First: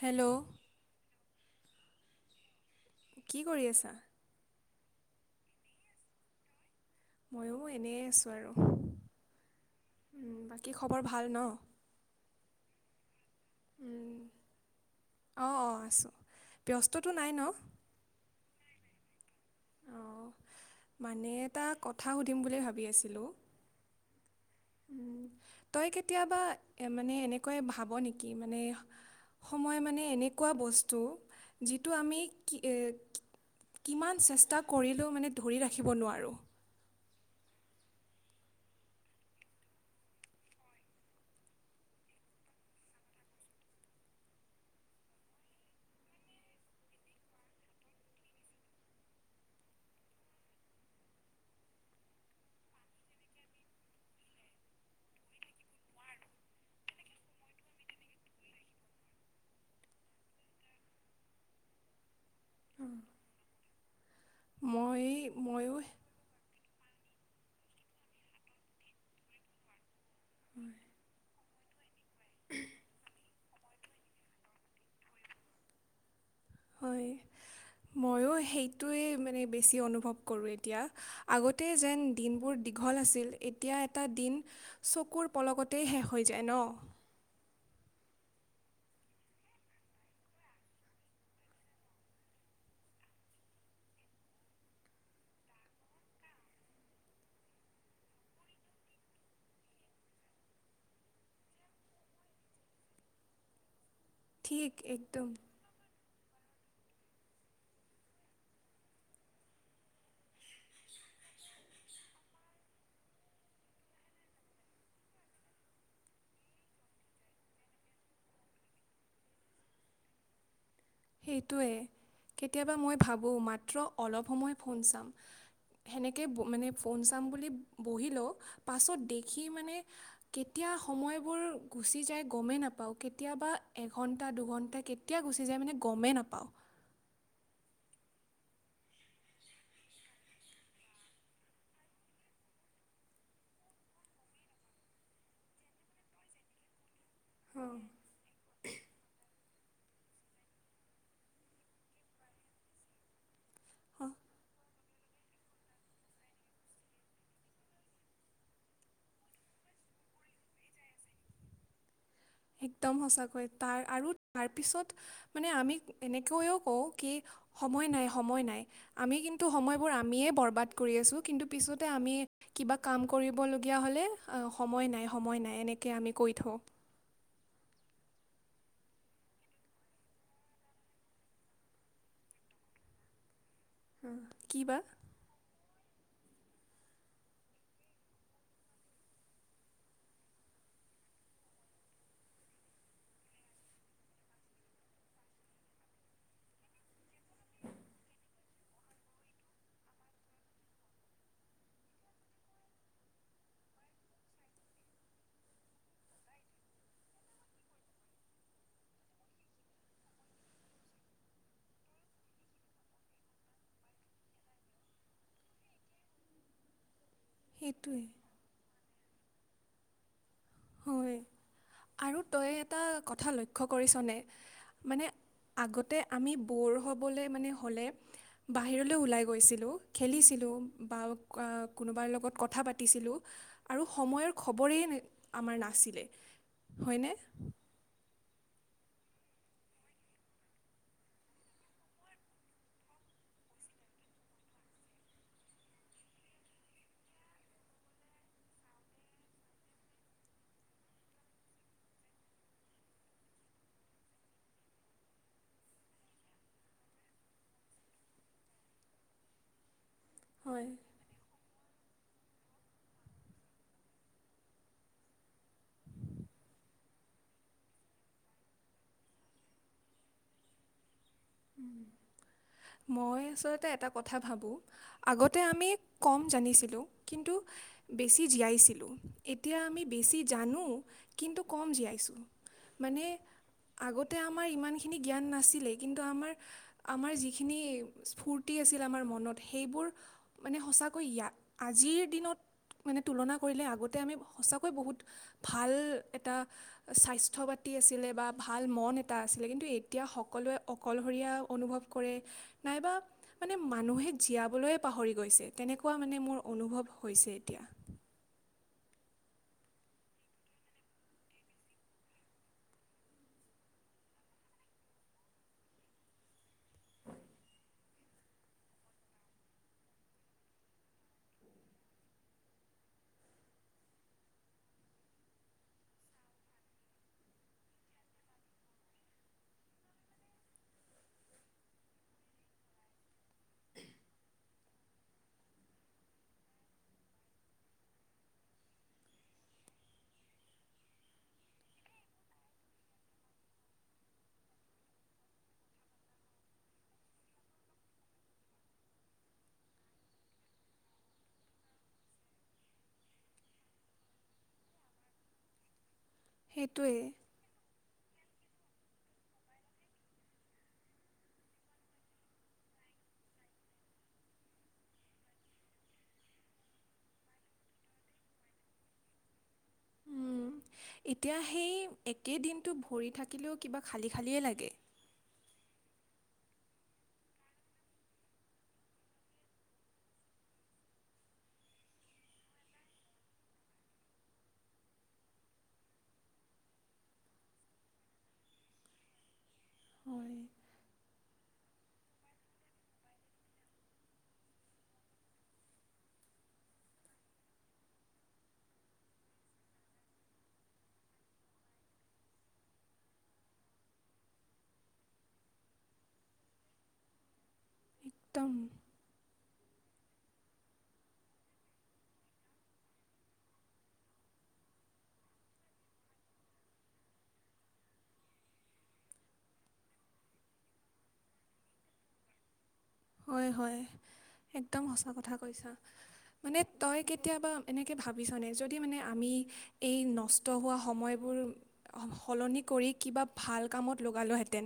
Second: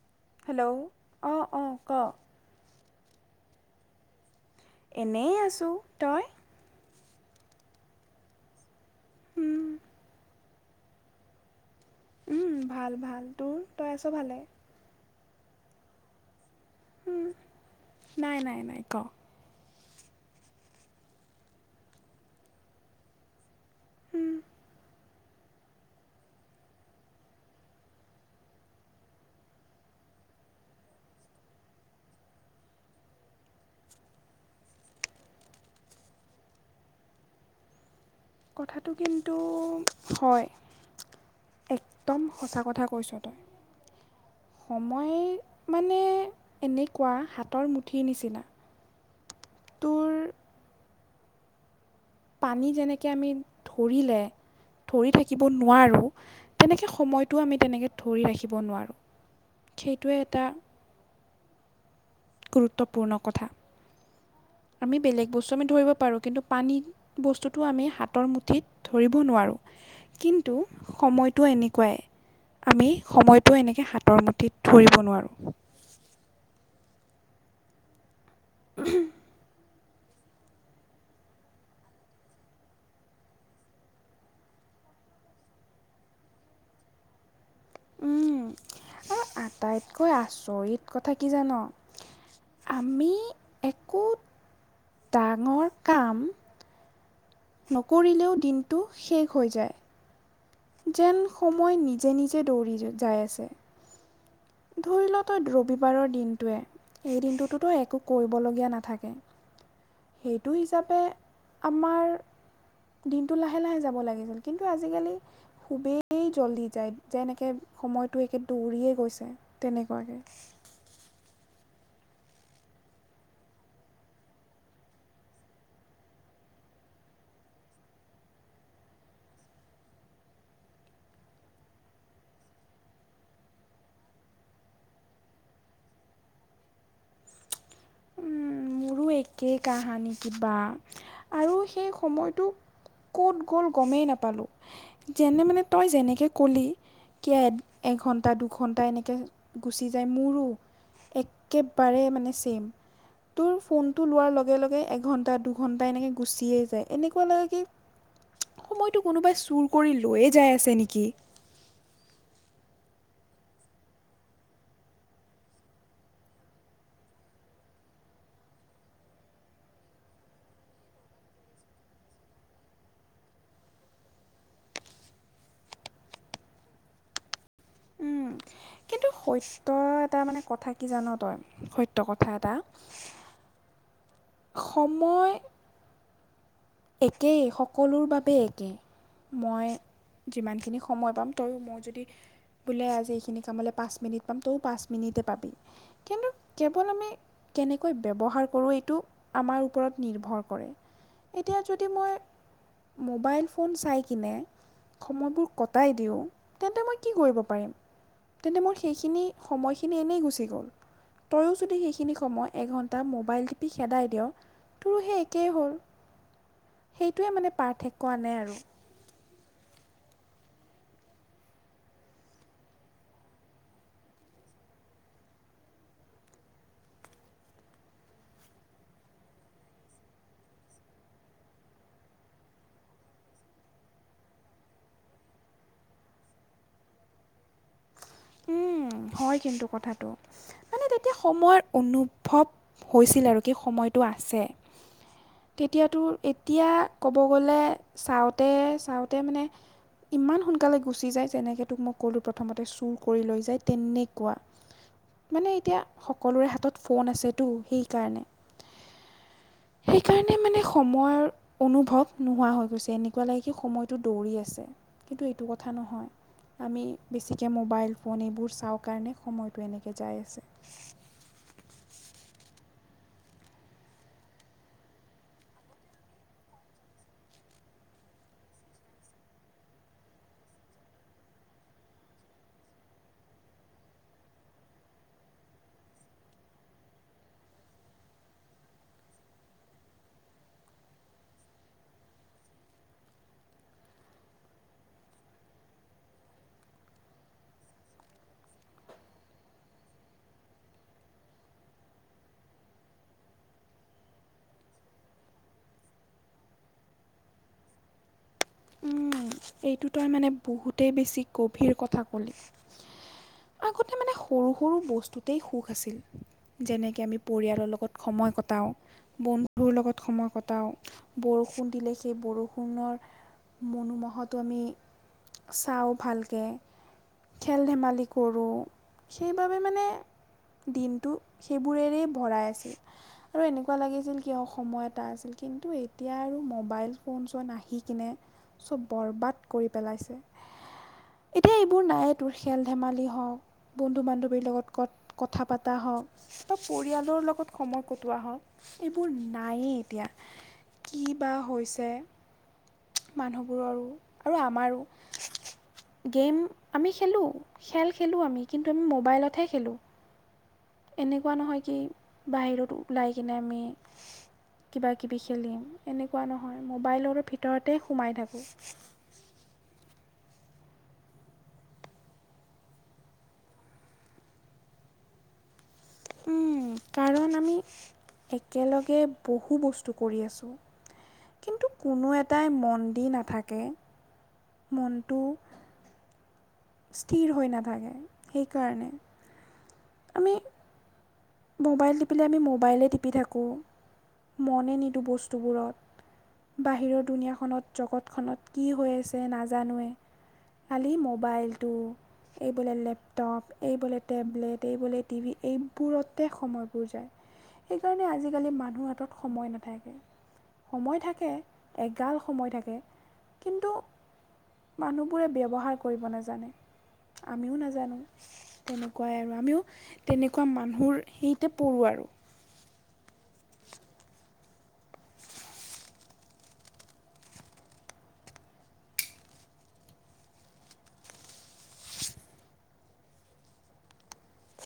Hello hello অঁ' অঁ' ক কি কৰি আছা? এনেই আছো তই? মইয়ো এনেই আছো আৰু। [unintelligible] বাকী খবৰ ভাল ন? ভাল ভাল তোৰ তই আছ ভালে? অ' অ' আছো ব্যস্ততটো নাই ন? এ ক অঁ' মানে এটা কথা সুধিম বুলি ভাবি আছিলোঁ। উম' তই কেতিয়াবা মানে এনেকৈ ভাব নেকি মানে সময় মানে এনেকুৱা বস্তু যিটো আমি কি কিমান চেষ্টা কৰিলেও মানে ধৰি ৰাখিব নোৱাৰোঁ। কথাটো কিন্তু হয়। একদম সঁচা কথা কৈছ তই। সময় মানে এনেকুৱা হাতৰ মুঠিৰ নিচিনা। [inaudible] তোৰ পানী যেনেকে আমি ধৰিলে ধৰি থাকিব নোৱাৰোঁ তেনেকে সময়টো আমি তেনেকে ধৰি ৰাখিব নোৱাৰোঁ। সেইটোৱে এটা [inaudible] গুৰুত্বপূৰ্ণ কথা। আমি মই বেলেগ বস্তু আমি ময়ো ধৰিব পাৰো কিন্তু পানী বস্তুটো আমি হাতৰ মুঠিত ধৰিব নোৱাৰোঁ কিন্তু সময়টো এনে শুকুৱাই আমি সময়টো এনেকৈ হাতৰ মুঠিত ধৰিব নোৱাৰোঁ। হয় ময়ো সেইটোৱে মানে বেছি অনুভৱ [inaudible] ছকুৰ পলকতেই শেষ হৈ যায় ন। উম আটাইতকৈ আচৰিত কথা কি জান? আমি একো ডাঙৰ কাম নকৰিলেও দিনটো শেষ হৈ যায়। যেন সময় নিজে নিজে দৌৰি যাই আছে। ঠিক ধৰি ল একদম ত ৰবিবাৰৰ দিন এই দিনটোতোতো একো কৰিবলগীয়া নাথাকে সেইটো হিচাপে আমাৰ দিনটো লাহে লাহে যাব লাগিছিল কিন্তু আজিকালি খুবেই জলদি যায় যে একে সময়টো একে দৌৰিয়ে গৈছে তেনেকুৱাকৈ সেইটোৱে কেতিয়াবা মই ভাবোঁ মাত্ৰ অলপ সময় ফোন চাম সেনেকে মানে ফোন চাম বুলি বহিলেও পাছত দেখি মানে কেতিয়া য়া সময়বোৰ গুচি যায় গমেই নাপাওঁ কেতিয়াবা এঘণ্টা দুঘণ্টা কেতিয়া গুচি যায় মানে গমেই নাপাওঁ মোৰো একে কাহানী কিবা আৰু সেই সময়টোক ক'ত গ'ল গমেই নাপালোঁ যেনে মানে তই যেনেকৈ ক'লি কিয় এঘণ্টা দুঘণ্টা এনেকে গুচি যায় মোৰো একেবাৰে মানে ছেম তোৰ ফোনটো লোৱাৰ লগে লগে এঘণ্টা দুঘণ্টা এনেকৈ গুচিয়ে যায় এনেকুৱা লাগে কি সময়টো কোনোবাই চুৰ কৰি লৈয়ে যাই আছে নেকি একদম সঁচাকৈ তাৰ আৰু তাৰপিছত মানে আমি এনেকৈও কওঁ কি সময় নাই সমই নাই আমি কিন্তু সময় বোৰ আমিয়ে বৰবাদ কৰি আছো কিন্তু পিছতে আমি কিবা কাম কৰিবলগীয়া হ'লে অ সময় নাই সময় নাই এনেকৈ আমি কৈ থওঁ সৈত্য এটা মানে কথা কি জান তই সৈত্য কথা এটা অ, কি বা সময় একেই সকলোৰ বাবে একেই মই যিমানখিনি সময় পাম তই মই যদি বোলে আজি এইখিনি কামলৈ পাঁচ মিনিট পাম তও পাঁচ মিনিটে পাবি কিন্তু কেৱল আমি কেনেকৈ ব্যৱহাৰ কৰোঁ এইটো আমাৰ ওপৰত নিৰ্ভৰ কৰে এতিয়া যদি মই মোবাইল ফোন চাই কিনে সময়বোৰ কটাই দিওঁ তেন্তে মই কি কৰিব পাৰিম তেন্তে মোৰ সেইখিনি সময়খিনি এনেই গুচি গ'ল তইয়ো যদি সেইখিনি সময় এঘণ্টা মোবাইল টিপি খেদাই দিয় তোৰো সেই একেই হ'ল সেইটোৱে মানে সেইটোৱে পাৰথৈক্য নাই আৰু হয় আৰু তই এটা কথা লক্ষ্য কৰিছনে মানে আগতে আমি ব'ৰ হ'বলৈ মানে হ'লে বাহিৰলৈ ওলাই গৈছিলোঁ খেলিছিলো। বা কোনোবাৰ লগত কথা পাতিছিলোঁ আৰু সময়ৰ খবৰেই আমাৰ নাছিলে হয়নে। হয় কিন্তু কথাটো মানে তেতিয়া সময়ৰ অনুভৱ হৈছিল আৰু কি সময়টো আছে। তেতিয়াতো এতিয়া ক'ব গ'লে চাওঁতে - চাওঁতে মানে ইমান সোনকালে গুচি যায় যেনেকে তোক মই ক'লো প্ৰথমতে চুৰ কৰি লৈ যায় তেনেকুৱা মানে এতিয়া সকলোৰে হাতত ফোন আছেতো সেইকাৰণে [inaudible] সেইকাৰণে মানে হয় সময়ৰ, অনুভৱ নোহোৱা হৈ গৈছে, এনেকুৱা লাগেকি সময়টো দৌৰি আছে কিন্তু এইটো কথা নহয়। আমি বেছিকৈ মোবাইল ফোন এইবোৰ চাওঁ কাৰণে সময়টো এনেকে যাই আছে। উম। মই আচলতে এটা কথা ভাবোঁ। আগতে আমি কম জানিছিলোঁ কিন্তু, বেছি জীয়াইছিলোঁ। এতিয়া আমি বেছি জানো কিন্তু কম জীয়াইছোঁ। মানে আগতে আমাৰ ইমানখিনি জ্ঞান নাছিলে কিন্তু, আমাৰ যিখিনি ফূৰ্তি আছিল আমাৰ মনত সেইবোৰ মানে সঁচাকে, ইয়াত, আজিৰ দিনত মানে তুলনা কৰিলে আগতে আমি সঁচাকৈ বহুত ভাল এটা স্বাস্থ্য বা আছিলে, বা ভাল মন এটা আছিলে কিন্তু এতিয়া সকলোৱে, অকলশৰীয়া অনুভৱ কৰে নাইবা মানে মানুহে জীয়াবলৈ পাহৰি গৈছে। তেনে এনেকুৱা মানে মোৰ অনুভৱ হৈছে এতিয়া। এইটো তই মানে বহুতেই বেছি গভীৰ কথা ক'লি। উ [inaudible] আগতে মানে সৰু- সৰু বস্তুতেই সুখ আছিল, যেনেকে আমি পৰিয়ালৰ লগত সময় কটাওঁ- বন্ধুৰ লগত সময় কটাও, বৰষুণ দিলে সেই বৰষুণৰ- মনোমোহাটো আমি চাওঁ ভালকে, খেল-ধেমালি কৰোঁ, সেইবাবে মানে- দিনটো সেইবোৰেৰেই ভৰাই আছিল। আৰু এনেকুৱা লাগিছিল কিয় সময় এটা আছিল, কিন্তু এতিয়া আৰু মোবাইল ফোন-চোন আহি কিনে- চব বৰবাদ কৰি পেলাইছে। এতিয়া এইবোৰ নায়ে তোৰ খেল ধেমালি হওঁক- বন্ধু বান্ধৱীৰ লগত ক কথা পতা হওঁক বা পৰিয়ালৰ লগত সময় কটোৱা হওক। এইবোৰ নায়েই এতিয়া কি বা হৈছে। মানুহবোৰৰো আৰু আমাৰো! গেম আমি সেইটোৱে খেলোঁ খেল-খেলোঁ আমি কিন্তু আমি মোবাইলতহে খেলোঁ। এনেকুৱা নহয় কি বাহিৰত ওলাই কিনে আমি কিবা কিবি খেলিম এনেকুৱা নহয় মোবাইলৰ ভিতৰতে সোমাই থাকোঁ। [inaudible] উম। এতিয়া সেই একেই দিনটো ভৰি থাকিলেও কিবা খালী খালিয়ে লাগে। [inaudible] কাৰণ আমি একেলগে বহু বস্তু কৰি আছোঁ। কিন্তু কোনো এটাই মন-দি নাথাকে। মনটো - স্থিৰ হৈ নাথাকে সেইকাৰণে- আমি হয়, মোবাইল টিপিলে আমি মোবাইলে টিপি থাকোঁ মনে নিদিওঁ বস্তুবোৰত। বাহিৰৰ দুনীয়াখনত জগতখনত কি হৈ আছে নাজানোৱে। খালি মোবাইলটো- এই বোলে লেপটপ, এই বোলে টেবলেট, এই বোলে টিভি এইবোৰত সময়বোৰ যায়, সেইকাৰণে আজিকালি একদম মানুহৰ হাতত সময় না সময় থাকে, এগাল সময় থাকে, কিন্তু মানুহবোৰে ব্যৱহাৰ কৰিব নেজানে। আমিও নাজানো, তেনেকুৱাই আৰু আমিও তেনেকুৱা মানুহৰ হেৰিতে পৰোঁ আৰু। হয়- হয়, একদম সঁচা কথা কৈছা। মানে তই কেতিয়াবা এনেকে ভাবিছ নে? যদি মানে আমি এই নষ্ট হোৱা সময়বোৰ সলনি কৰি কিবা ভাল কামত লগালোহেঁতেন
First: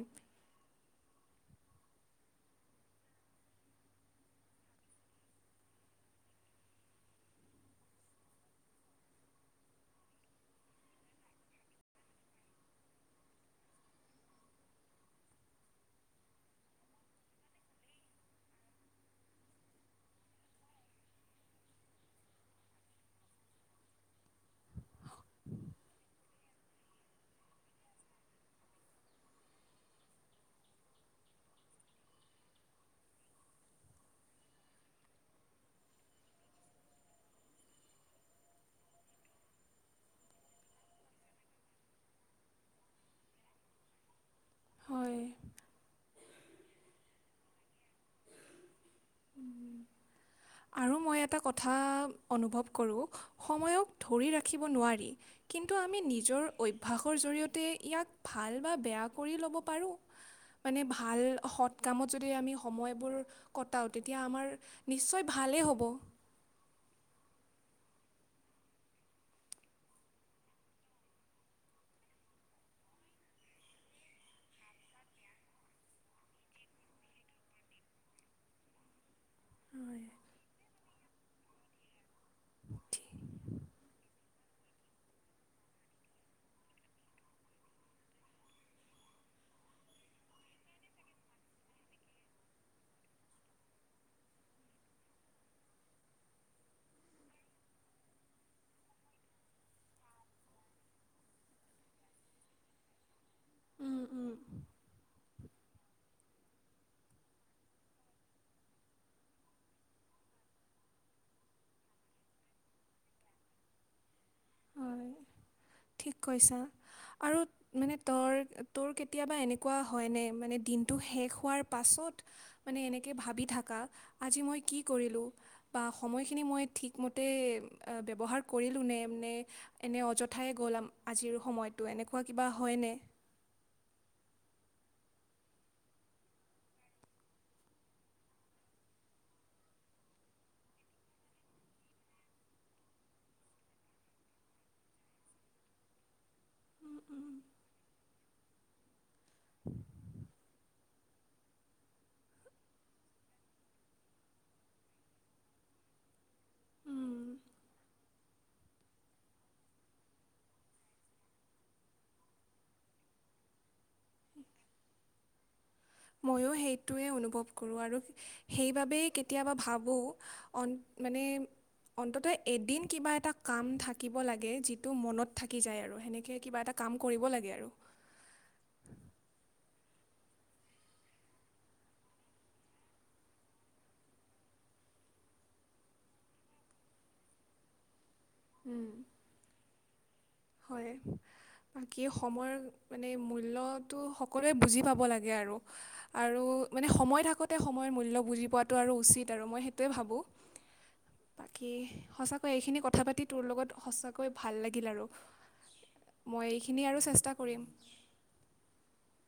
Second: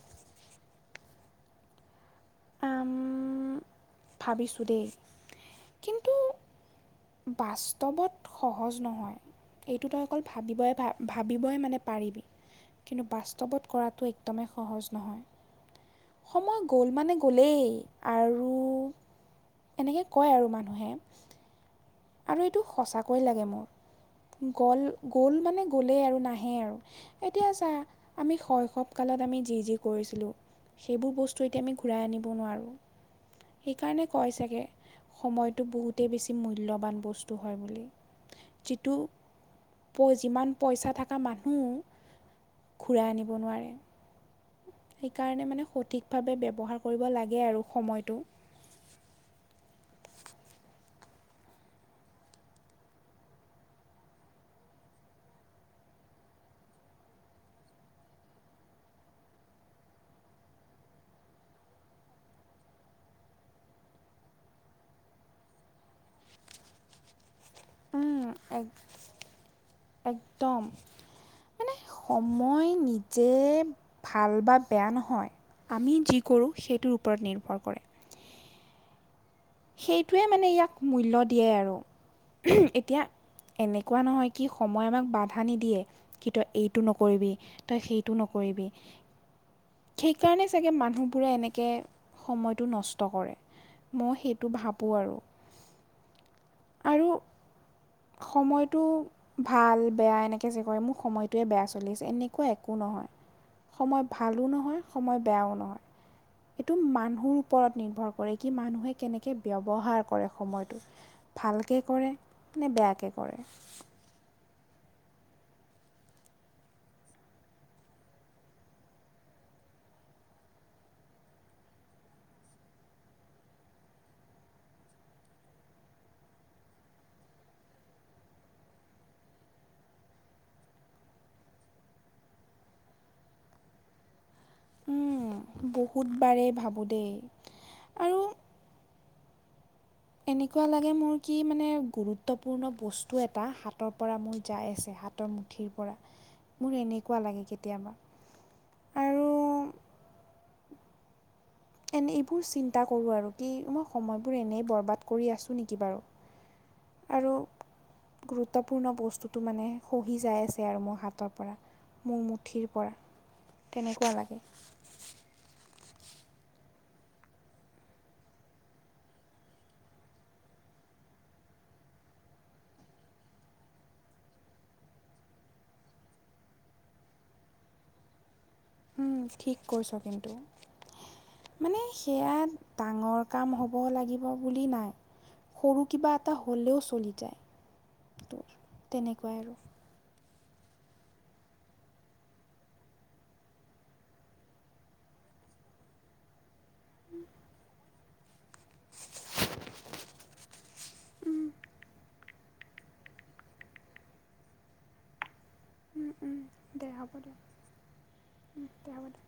আম, ভাবিছোঁ দেই কিন্তু বাস্তৱত সহজ নহয়। এইটো তই অকল, ভাবিবই ভা ভাবিবই মানে পাৰিবি। কিন্তু বাস্তৱত কৰাটো একদমেই সহজ নহয়। সময় গ'ল মানে গলেই আৰু এনেকে কয় আৰু মানুহে, আৰু এইটো সঁচাকৈয়ে লাগে মোৰ। গ'ল গ'ল মানে গ'লেই আৰু নাহে আৰু, এতিয়া চা আমি শৈশৱ কাল আমি যি যি কৰিছিলোঁ, সেইবোৰ বস্তু এতিয়া আমি ঘূৰাই আনিব নোৱাৰোঁ। সেইকাৰণে কয় চাগে, সময়টো বহুতেই বেছি মূ মূল্যবান বস্তু হয় বুলি, যিটো যিমান পইচা থকা মানুহ, ঘূৰাই আনিব নোৱাৰে। হয়। সেইকাৰণে মানে সঠিকভাৱে ব্যৱহাৰ কৰিব লাগে আৰু, সময়টো। [inaudible] আৰু মই এটা কথা অনুভৱ কৰোঁ, সময়ক ধৰি ৰাখিব নোৱাৰি, কিন তো আমি নিজৰ অভ্যাসৰ জৰিয়তে ইয়াক ভাল বা বেয়া কৰি ল'ব পাৰোঁ। মানে ভাল সৎ কামত যদি আমি সময়বোৰ ক কটাও তেতিয়া আমাৰ নিশ্চয় ভালেই হ'ব। উম, এক একদম। মানে সময় নিজে ভাল বা বেয়া নহয়। আমি যি কৰোঁ সেইটোৰ ওপৰত নিৰ্ভৰ কৰে। হয় সেইটোৱে মানে ইয়াক মূল্য দিয়ে আৰু এতিয়া এনেকুৱা নহয় কি সময় আমাক বাধা নিদিয়ে কি তই এইটো নকৰিবি তই সেইটো নকৰিবি। নকৰিবি। সেইকাৰণে চাগে মানুহবোৰে এনেকে সময়টো নষ্ট কৰে, মই সেই টো ভাবো আৰু। আৰু সময়টো ভাল বেয়া এনেকে যে কৰে মোৰ সময়টোয়ে বেয়া চলিছে এনেকুৱা একো নহয়, উম সময় উম ভালো নহয় সময় বেয়াও নহয়। এইটো মানুহৰ ওপৰত নিৰ্ভৰ কৰে কি মানুহে কেনেক কে ব্যৱহাৰ কৰে সময়টো ভালকে কৰে নে বেয়াকে কৰে। [inaudible] ঠিক কৈছা। আৰু মানে তৰ তোৰ কেতিয়াবা এনেকুৱা হয় নে মানে দিনটো শেষ হোৱাৰ পাছত মানে এনেকে ভাবি থাকা আজি মই কি কৰিলো বা সময়খিনি মই ঠিক মতে আ ব্যৱহাৰ কৰিলোনে নে এনে অজ থাই গ'ল আজিৰ সময়টো এনেকুৱা কিবা হয়নে? উম, বহুত বাৰেই ভাবো দেই আৰু এনেকুৱা লাগে মোৰ কি মানে গুৰুত্বপূৰ্ণ বস্তু এটা হাতৰ পৰা মোৰ যাই আছে। হাতৰ মুঠিৰ পৰা মোৰ এনেকুৱা লাগে কেতিয়াবা। আৰু [unintelligible] এনে এইবোৰ চিন্তা কৰোঁ আৰু কি মই সময়বোৰ এনেই বৰবাদ কৰি আছো নেকি বাৰু। আৰু গুৰুত্বপূৰ্ণ বস্তুটো মানে সহি যাই আছে আৰু মোৰ হাতৰ পৰা মোৰ মুঠিৰ পৰা তেনেকুৱা লাগে [inaudible] ময়ো সেইটোৱে অনুভৱ কৰোঁ আৰু সেইবাবেই কেতিয়াবা ভাবোঁ মানে। অন্তত এদিন কিবা এটা কাম থাকিব লাগে যিটো মনত থাকি যায় আৰু সেনেকে কিবা এটা কাম কৰিব লাগে আৰু। উম, ঠিক কইছা কিন্তু। মানে সেয়া ডাঙৰ কাম হ'ব লাগিব বুলি নাই। সৰু কিবা এটা হ'লেও চলি যায় তোৰ তেনেকুৱাই আৰু। হয় বাকী সময়ৰ মানে মূল্যটো সকলোৱে বুজি পাব লাগে আৰু। আৰু আৰু মানে সময় থাকোতে সময়ৰ মূল্য বুজি পোৱাটো আৰু উচিত আৰু মই সেইটোৱে ভাবোঁ। বাকী সঁচাকৈ এইখিনি কথা পাতি তোৰ লগত সঁচাকৈ ভাল লাগিল আৰু। উম, উম, মই এইখিনি দে আৰু হ'ব চেষ্টা দে কৰিম উম, দে হ'ব দে।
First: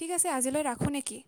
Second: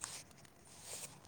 ঠিক আছে আজিলৈ ৰাখোঁ নেকি?